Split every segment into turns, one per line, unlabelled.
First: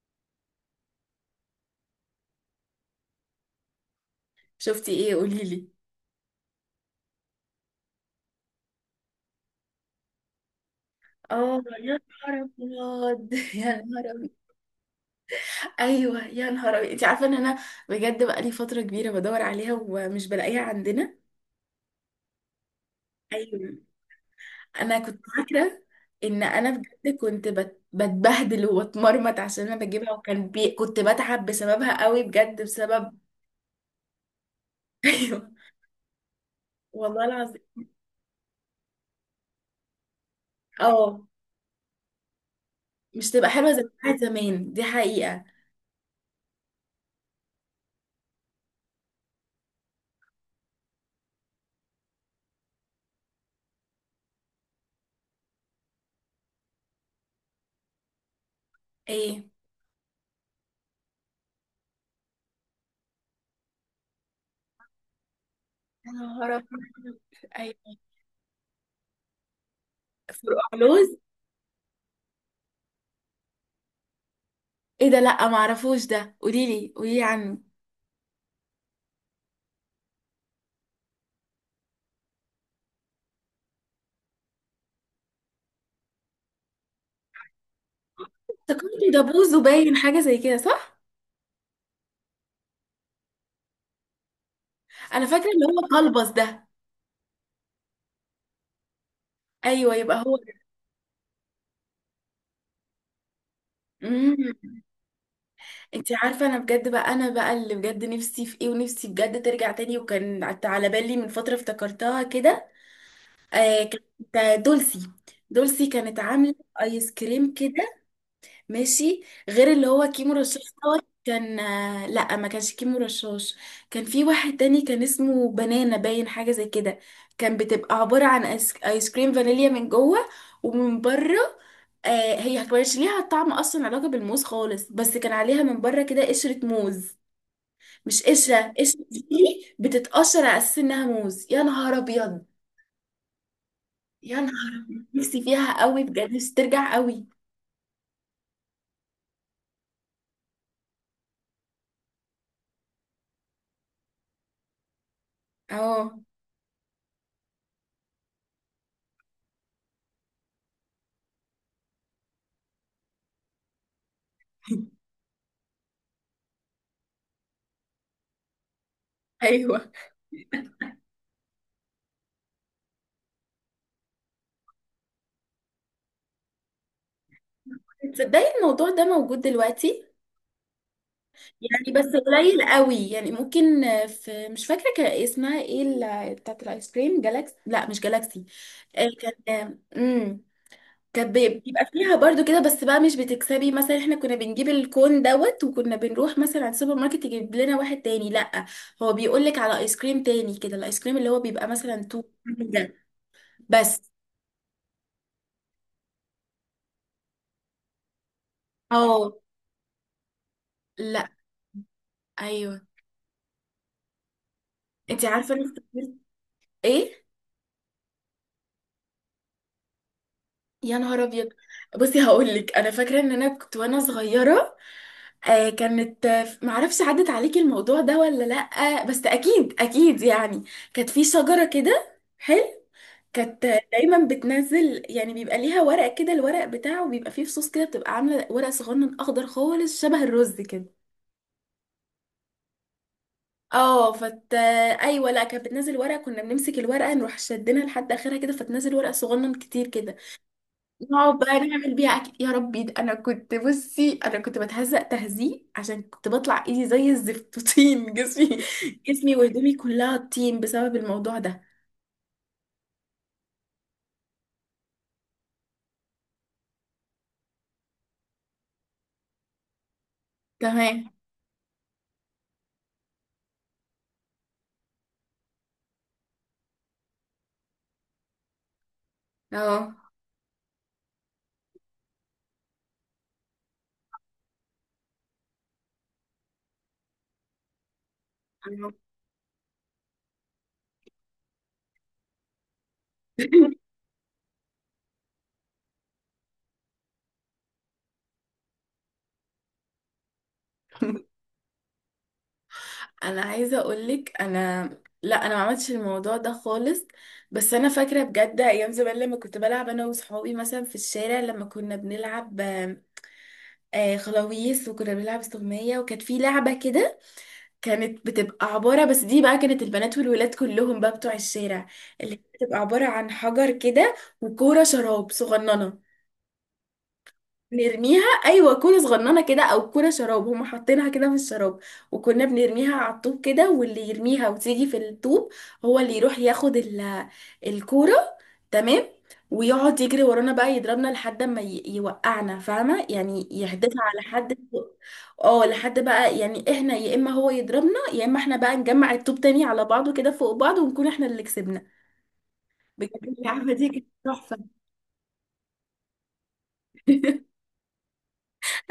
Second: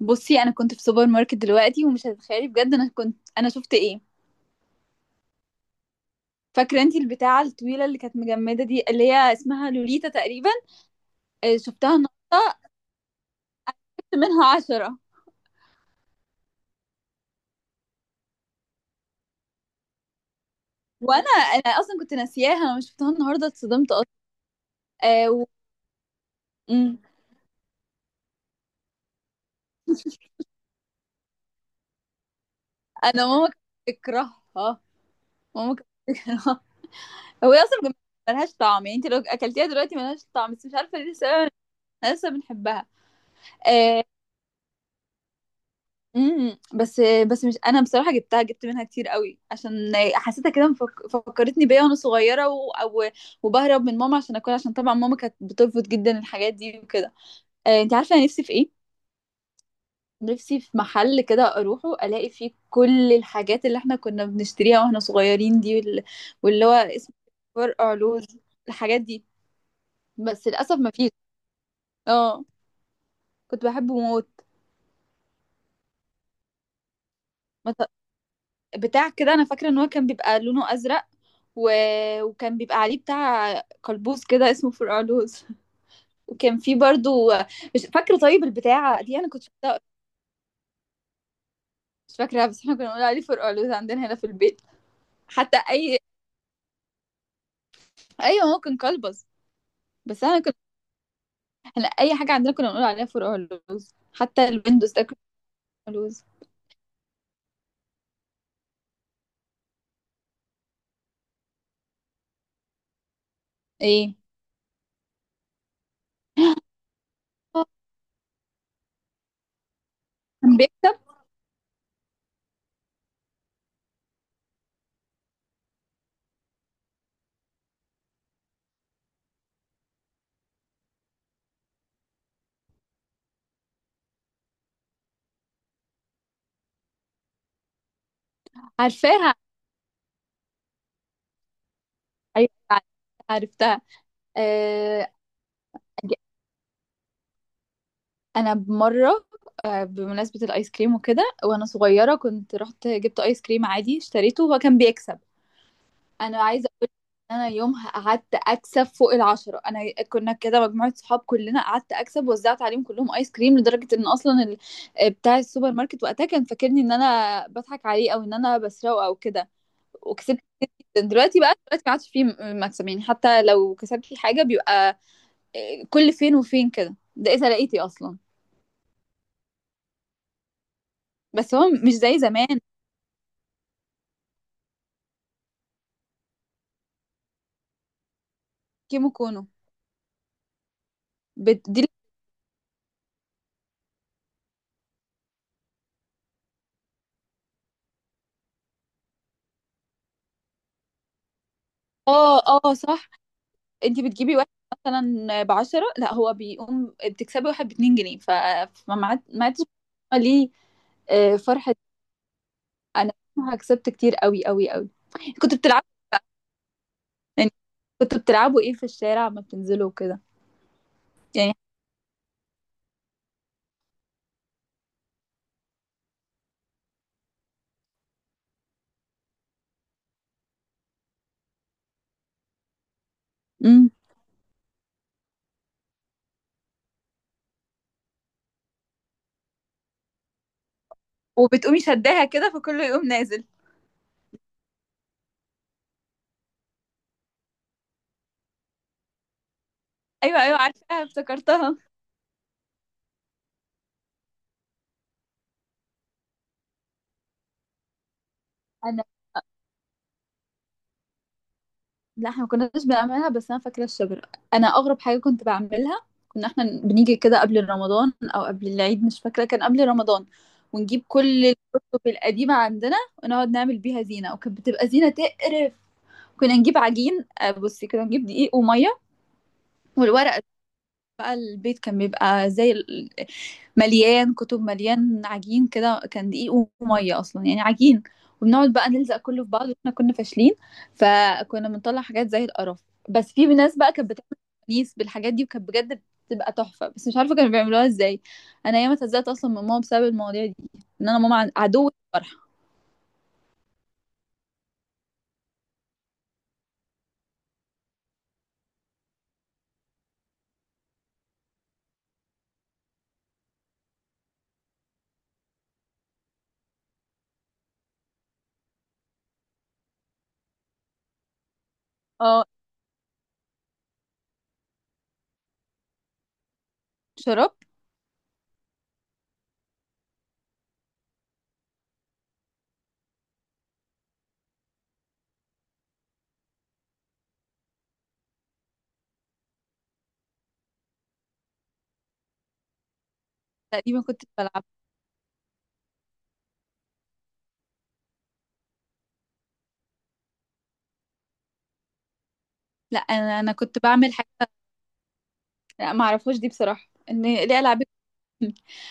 بصي، انا كنت في سوبر ماركت دلوقتي ومش هتتخيلي بجد، انا شفت ايه؟
شفتي ايه؟ قوليلي.
فاكره انتي البتاعه الطويله اللي كانت مجمده دي، اللي هي اسمها لوليتا تقريبا؟ آه،
اه،
شفتها
يا نهار
النهارده.
ابيض يا نهار
جبت
ابيض.
منها 10.
ايوه يا نهار ابيض، انت عارفه ان انا بقالي فتره كبيره بدور عليها ومش بلاقيها عندنا.
وانا اصلا كنت ناسياها، انا مش شفتها النهارده،
ايوه،
اتصدمت اصلا.
انا كنت
آه.
فاكره ان انا
مم.
بجد كنت بتبهدل وبتمرمط عشان انا بجيبها، كنت بتعب بسببها قوي، بجد بسبب.
انا ماما كانت بتكرهها.
ايوه،
ماما كانت بتكرهها.
والله
هو هي
العظيم.
اصلا بجد ملهاش طعم، يعني انت لو اكلتيها دلوقتي ملهاش طعم، بس مش عارفه ليه
اه،
السبب. انا لسه بنحبها.
مش تبقى حلوه زي
آه،
بتاعت زمان، دي حقيقه.
بس. بس مش انا بصراحه جبت منها كتير قوي عشان حسيتها كده، فكرتني بيا وانا صغيره وبهرب من ماما عشان اكل، عشان طبعا ماما كانت بترفض جدا الحاجات دي وكده. آه، انت عارفه انا نفسي في ايه؟
ايه
نفسي في محل كده اروحه الاقي فيه كل الحاجات اللي احنا كنا بنشتريها واحنا صغيرين دي،
يا نهار
واللي هو اسمه
ابيض. ايوه
فرقع لوز، الحاجات دي. بس للاسف ما فيش.
فرقعلوز.
اه، كنت بحبه موت.
ايه ده؟ لا ما اعرفوش ده، قوليلي قوليلي عنه.
بتاع كده، انا فاكره ان هو كان بيبقى لونه ازرق و... وكان بيبقى عليه بتاع قلبوز كده، اسمه فرقعلوز. وكان فيه برضو، مش فاكره. طيب البتاعه
افتكرته
دي
ده
انا كنت
بوز
شفتها،
وباين، حاجه زي كده صح؟
مش فاكراها، بس احنا كنا بنقول عليه فرقعلوز عندنا هنا في البيت.
انا فاكره
حتى
اللي هو
اي،
قلبص ده.
ايوه هو كان قلبز.
ايوه يبقى
بس
هو
انا
ده.
كنت، احنا اي حاجه عندنا كنا بنقول عليها فرقعلوز،
امم،
حتى الويندوز ده كان
انت
فرقعلوز.
عارفه انا بجد بقى، انا بقى اللي بجد نفسي في ايه، ونفسي بجد ترجع تاني، وكان على بالي من فتره افتكرتها كده. آه
ايه،
كانت دولسي، دولسي، كانت عامله ايس كريم كده ماشي، غير اللي هو كيمو
كان
رشاش
بيكتب
دوت. كان لا، ما كانش كيمو رشاش، كان في واحد تاني كان اسمه بنانا، باين حاجة زي كده. كان بتبقى عبارة عن آيس كريم فانيليا من جوه، ومن بره آه، هي كانش ليها طعم اصلا علاقة بالموز خالص، بس كان عليها من بره كده قشرة موز، مش قشرة قشرة
عارفاها.
دي، بتتقشر على اساس انها موز. يا نهار ابيض.
ايوه، عرفتها.
يا نهار أبيض،
آه.
نفسي فيها قوي، بجد نفسي ترجع قوي.
انا بمره، آه، بمناسبه الايس كريم وكده، وانا صغيره كنت رحت جبت ايس كريم عادي اشتريته، وهو كان بيكسب.
اه.
انا عايزه اقول ان انا يومها قعدت اكسب فوق 10، انا كنا كده مجموعه صحاب كلنا، قعدت اكسب وزعت عليهم كلهم ايس كريم، لدرجه ان اصلا آه، بتاع السوبر ماركت وقتها كان فاكرني ان انا بضحك عليه او ان انا بسرقه او كده.
ايوه،
وكسبت. دلوقتي بقى، دلوقتي ما عادش فيه مكسب، يعني حتى لو كسبت فيه حاجه بيبقى آه، كل فين وفين كده، ده اذا لقيتي اصلا.
تصدقي الموضوع ده موجود دلوقتي،
بس هو
يعني
مش
بس
زي زمان.
قليل قوي، يعني ممكن في، مش فاكره كان اسمها ايه بتاعت الايس كريم جالاكسي، لا مش جالاكسي.
كيمو كونو.
كان امم، كانت
دي.
بيبقى فيها برضو كده، بس بقى مش بتكسبي مثلا. احنا كنا بنجيب الكون دوت، وكنا بنروح مثلا على السوبر ماركت يجيب لنا واحد تاني، لا هو بيقول لك على ايس كريم تاني كده، الايس كريم اللي هو بيبقى مثلا تو
اه، اه،
ده
صح. انت
بس.
بتجيبي واحد مثلا بـ10، لا هو بيقوم بتكسبي واحد بـ2 جنيه، ف... فما ما عاد-
اه،
ما عادش. ليه.
لا.
آه، فرحة.
ايوه،
انا كسبت كتير قوي قوي قوي.
انت عارفه
كنت
انا
بتلعبوا،
افتكرت. ايه؟
يعني، كنت بتلعبوا ايه في الشارع ما بتنزلوا وكده؟
يا نهار ابيض،
يعني.
بصي هقول لك، انا فاكره ان انا كنت وانا صغيره آه كانت، معرفش عدت عليكي الموضوع ده ولا لأ، بس اكيد اكيد يعني. كانت في شجره كده حلو، كانت
امم.
دايما بتنزل، يعني بيبقى ليها ورق كده، الورق بتاعه بيبقى فيه فصوص كده، بتبقى عامله ورق صغنن اخضر خالص شبه الرز كده.
وبتقومي شداها كده، فكله يقوم نازل.
اه فت ايوه، لا كانت بتنزل ورقه، كنا بنمسك الورقه نروح شدنا لحد اخرها كده، فتنزل ورقه صغنن كتير كده.
ايوه، ايوه، عارفاها،
نقعد بقى
افتكرتها.
نعمل بيها اكل. يا ربي، ده انا كنت، بصي انا كنت بتهزق تهزيق، عشان كنت بطلع ايدي زي الزفت طين، جسمي،
انا،
جسمي وهدومي كلها طين بسبب الموضوع ده.
لا، احنا ما كناش بنعملها، بس انا فاكره الشجره. انا اغرب حاجه كنت بعملها، كنا احنا بنيجي كده قبل رمضان او قبل العيد، مش فاكره، كان قبل رمضان. ونجيب
تمام.
كل الكتب القديمه عندنا، ونقعد نعمل بيها زينه، وكانت بتبقى زينه تقرف. كنا نجيب عجين، آه، بصي، كنا نجيب دقيق وميه
اه
والورق. بقى البيت كان بيبقى زي مليان كتب، مليان عجين، كده كان دقيق وميه اصلا يعني عجين. وبنقعد بقى
أنا-
نلزق كله في بعض واحنا كنا فاشلين، فكنا بنطلع حاجات زي القرف. بس في ناس بقى كانت بتعمل كنيس بالحاجات دي، وكانت بجد بتبقى تحفه، بس مش عارفه كانوا بيعملوها ازاي. انا ياما اتهزقت اصلا من ماما بسبب المواضيع دي، ان انا ماما عدو الفرحه.
انا عايزه اقولك انا، لا انا ما عملتش الموضوع ده خالص، بس انا فاكره بجد ايام زمان لما كنت بلعب انا وصحابي مثلا في الشارع، لما كنا بنلعب خلاويص، وكنا بنلعب استغمية، وكانت في لعبه كده، كانت بتبقى عبارة، بس دي بقى كانت البنات والولاد كلهم بقى بتوع الشارع، اللي
اه،
بتبقى عبارة عن حجر كده، وكورة شراب صغننة،
شراب.
نرميها، ايوه كورة صغننة كده او كورة شراب هم حاطينها كده في الشراب، وكنا بنرميها على الطوب كده، واللي يرميها وتيجي في الطوب هو اللي يروح ياخد الكورة، تمام، ويقعد يجري ورانا بقى يضربنا لحد ما يوقعنا، فاهمه؟ يعني يحدفها
تقريبا
على
كنت
حد.
بلعب.
اه، لحد بقى، يعني احنا يا اما هو يضربنا، يا اما احنا بقى نجمع الطوب تاني على بعضه كده فوق بعض، ونكون احنا اللي كسبنا.
لا،
بجد
انا
اللعبه
كنت
دي كانت
بعمل حاجه.
تحفه.
لا، ما اعرفوش دي بصراحه، ان ليه العاب.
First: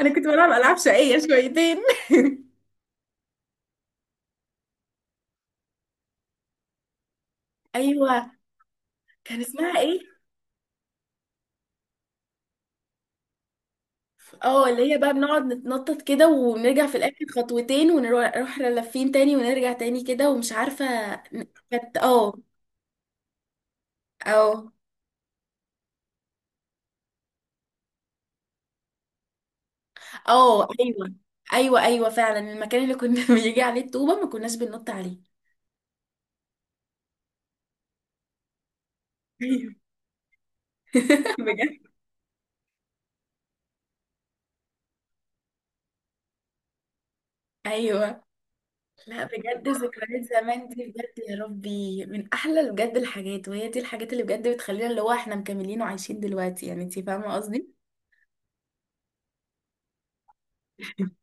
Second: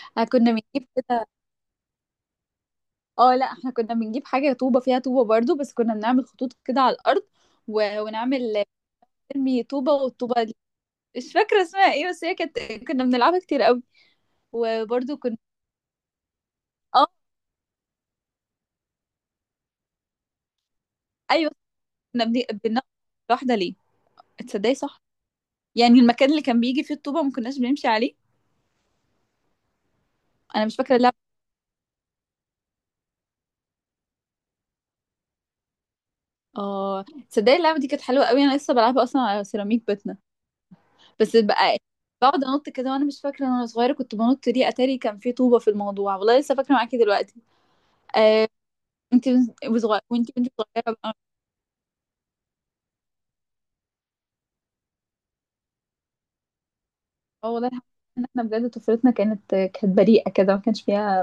انا كنت بلعب
كنا
العاب
بنجيب
شقيه
كده،
شويتين.
اه، لا، احنا كنا بنجيب حاجة طوبة فيها طوبة برضو، بس كنا بنعمل خطوط كده على الأرض
ايوه،
ونعمل
كان
نرمي
اسمها
طوبة،
ايه؟
والطوبة دي مش فاكرة اسمها ايه، بس هي كانت كنا بنلعبها كتير قوي.
اه، اللي هي بقى
وبرضو كنا،
بنقعد نتنطط كده، ونرجع في
اه،
الاخر خطوتين، ونروح لافين تاني، ونرجع تاني كده، ومش عارفه.
ايوه،
كانت
كنا
اه.
بناخد واحدة ليه.
اه،
تصدقي، صح، يعني المكان اللي كان بيجي فيه الطوبة ما كناش بنمشي عليه. انا
اه.
مش فاكرة
ايوه،
اللعبة.
ايوه، ايوه، فعلا المكان اللي كنا بيجي عليه الطوبه ما كناش بننط عليه.
اه، تصدقي اللعبة دي كانت حلوة قوي، انا لسه بلعبها اصلا على
ايوه.
سيراميك بيتنا. بس بقى
بجد.
بقعد انط كده، وانا مش فاكره ان انا صغيره كنت بنط ليه، اتاري كان فيه طوبه في الموضوع، والله لسه فاكره معاكي دلوقتي.
ايوه،
آه،
لا
انت
بجد
وصغيره،
ذكريات
وانت كنت
زمان دي
صغيره
بجد،
بقى،
يا ربي، من احلى بجد الحاجات، وهي دي الحاجات اللي بجد بتخلينا اللي هو احنا مكملين وعايشين دلوقتي، يعني انتي فاهمه
اه والله،
قصدي.
الحمد لله ان احنا بجد طفولتنا كانت بريئه كده، ما كانش فيها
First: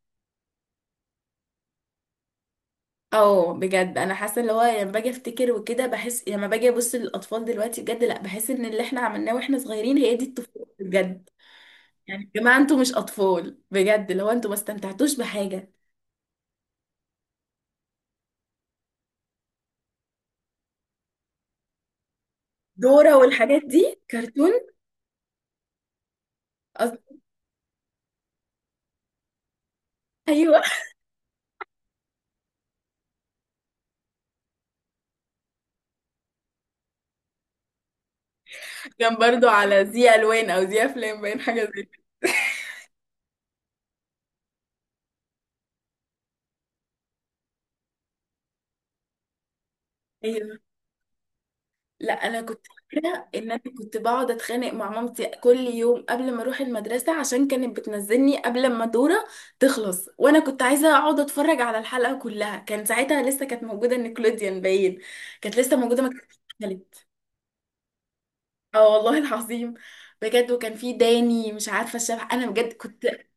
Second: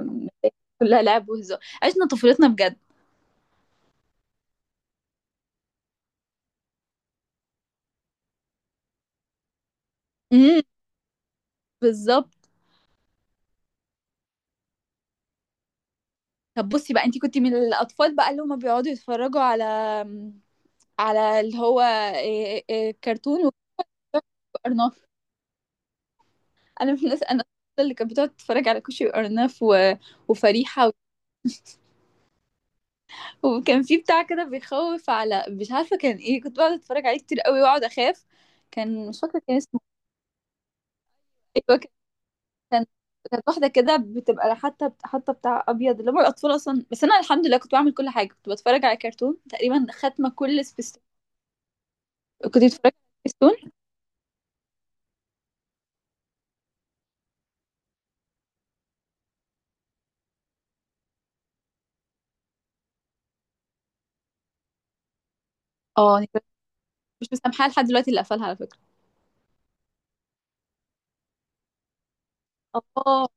كلها لعب وهزار، عشنا طفولتنا بجد.
اه، بجد انا حاسه اللي هو لما باجي افتكر وكده، بحس لما باجي ابص للاطفال دلوقتي بجد، لا بحس ان اللي احنا عملناه واحنا صغيرين هي دي
امم،
الطفوله بجد. يعني يا
بالظبط.
جماعه، انتوا مش اطفال بجد، اللي هو انتوا ما استمتعتوش بحاجه.
طب بصي بقى، انت كنت من الاطفال بقى اللي هم بيقعدوا يتفرجوا على، على اللي هو إيه
دورة
كرتون
والحاجات دي كرتون.
وارناف. انا من
أصل،
الناس، انا اللي كانت بتقعد تتفرج على كوشي وارناف
ايوه.
وفريحه، وكان في بتاع كده بيخوف، على مش عارفه كان ايه، كنت بقعد اتفرج عليه كتير قوي واقعد اخاف. كان
كان
مش فاكره
برضو
كان اسمه
على زي الوان او زي افلام، باين
إيه،
حاجه زي كده.
كان كانت واحدة كده بتبقى، حتى بتاع أبيض اللي هم الأطفال أصلا. بس أنا الحمد لله كنت بعمل كل حاجة، كنت بتفرج على كرتون تقريبا خاتمة
ايوه،
كل سبيستون.
لا انا
كنت
كنت
بتفرج على
فاكره ان انا
سبيستون.
كنت بقعد اتخانق مع مامتي كل يوم قبل ما اروح المدرسه، عشان كانت بتنزلني قبل ما دوره تخلص، وانا كنت عايزه اقعد اتفرج على الحلقه كلها. كان ساعتها لسه كانت موجوده نيكلوديان، باين كانت لسه موجوده ما
اه، أنا
كانتش
كنت
اتقفلت.
مش مسامحاها لحد دلوقتي اللي قفلها على فكرة.
اه، والله العظيم. بجد، وكان في داني، مش عارفه الشبح، انا بجد كنت
اه،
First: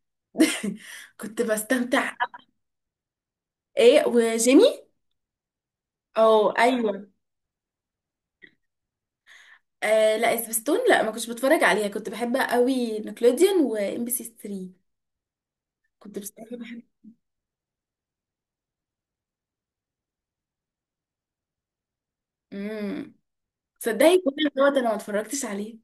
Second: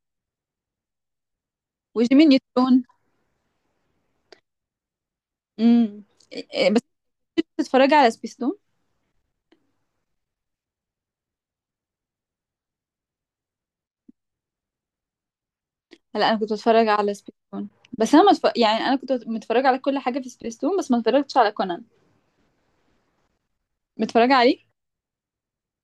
كنت بستمتع.
وجيمي نيوترون.
ايه وجيمي.
امم،
اه
إيه، بس
ايوه.
كنت بتتفرج على سبيستون؟
آه لا سبيستون، لا ما كنتش بتفرج عليها، كنت بحب قوي نيكلوديان وام بي سي 3، كنت
لا، أنا كنت
بصراحه بحب.
بتفرج على سبيستون، بس أنا يعني أنا كنت متفرجة على كل حاجة في سبيستون، بس ما اتفرجتش على كونان.
امم، تصدقي
متفرجة
كل دوت
عليه،
انا ما اتفرجتش عليه.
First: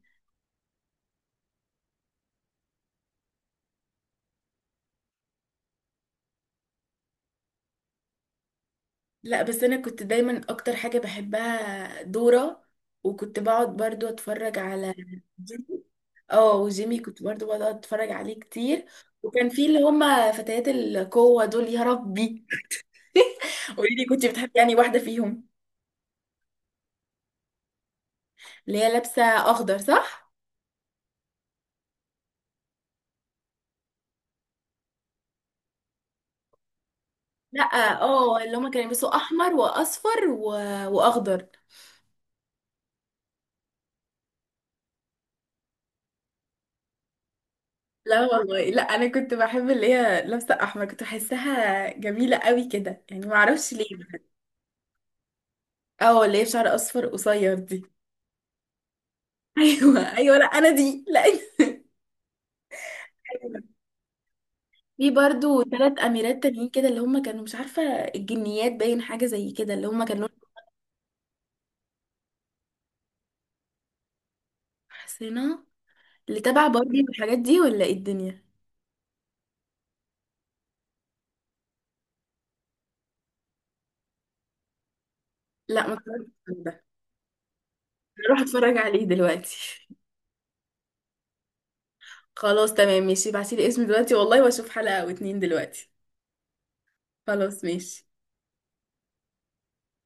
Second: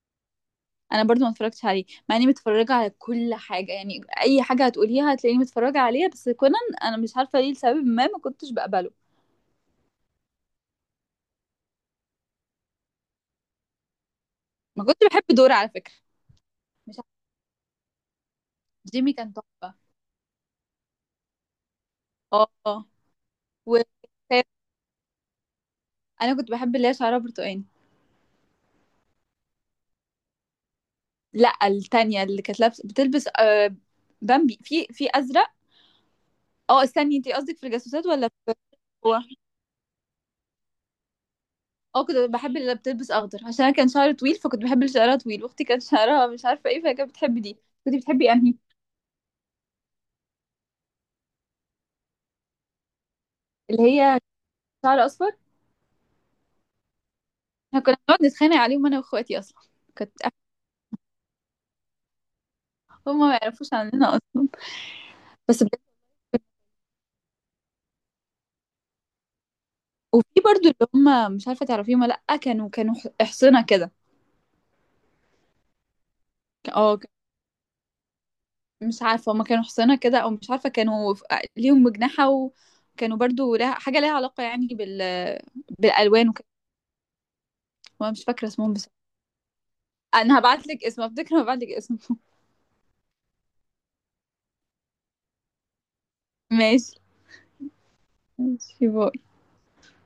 انا برضو ما اتفرجتش عليه، مع اني متفرجه على كل حاجه، يعني اي حاجه هتقوليها هتلاقيني متفرجه عليها، بس كونان انا مش عارفه ليه، لسبب ما ما كنتش بقبله.
لا، بس انا كنت دايما اكتر حاجه بحبها دورة، وكنت بقعد برضو اتفرج
ما
على
كنتش بحب دور على
جيمي.
فكره.
اه،
مش
وجيمي
عارفه،
كنت برضو بقعد اتفرج عليه كتير.
جيمي كان
وكان في
تحفه.
اللي هما فتيات القوة دول، يا ربي.
اه، آه. و
قولي لي كنت بتحبي يعني واحدة فيهم.
انا كنت بحب اللي هي شعرها برتقاني.
اللي هي لابسة اخضر صح؟
لا، التانية اللي كانت بتلبس، بامبي، في ازرق. اه، استني، انتي قصدك
لا،
في الجاسوسات ولا
اه
في؟
اللي هما كانوا يلبسوا
هو،
احمر واصفر واخضر.
اه، كنت بحب اللي بتلبس اخضر عشان انا كان شعري طويل، فكنت بحب اللي شعرها طويل، واختي كان شعرها مش عارفه ايه، فكانت بتحب دي. كنت
لا
بتحبي انهي،
والله، لا انا كنت بحب اللي هي لابسه احمر، كنت بحسها جميله قوي كده، يعني ما اعرفش
اللي
ليه.
هي شعر اصفر؟
اه، اللي هي بشعر اصفر قصير
احنا
دي.
كنا بنقعد نتخانق عليهم انا واخواتي اصلا، كانت
ايوه ايوه، لا انا دي لا.
هم ما
أيوة.
يعرفوش عننا اصلا.
في برضو
بس بجد،
ثلاث اميرات تانيين كده، اللي هم كانوا مش عارفه الجنيات، باين حاجه زي كده، اللي هم كانوا
وفي برضو اللي هم مش عارفه تعرفيهم ولا لا، كانوا حصنه كده.
حسنا، اللي تبع
اه،
باربي والحاجات دي، ولا ايه الدنيا؟
مش عارفه هم كانوا حصنه كده، او مش عارفه كانوا ليهم مجنحه، وكانوا برضو لها حاجه ليها علاقه يعني بال،
لا، ما
بالالوان
اتفرجتش
وكده.
على ده،
وانا مش
هروح
فاكره اسمهم،
اتفرج
بس
عليه دلوقتي.
انا هبعت لك اسم، افتكر، هبعت لك اسمه.
خلاص تمام ماشي، ابعتيلي اسم دلوقتي والله، واشوف حلقة او اتنين دلوقتي.
ماشي.
خلاص ماشي.
ماشي، باي.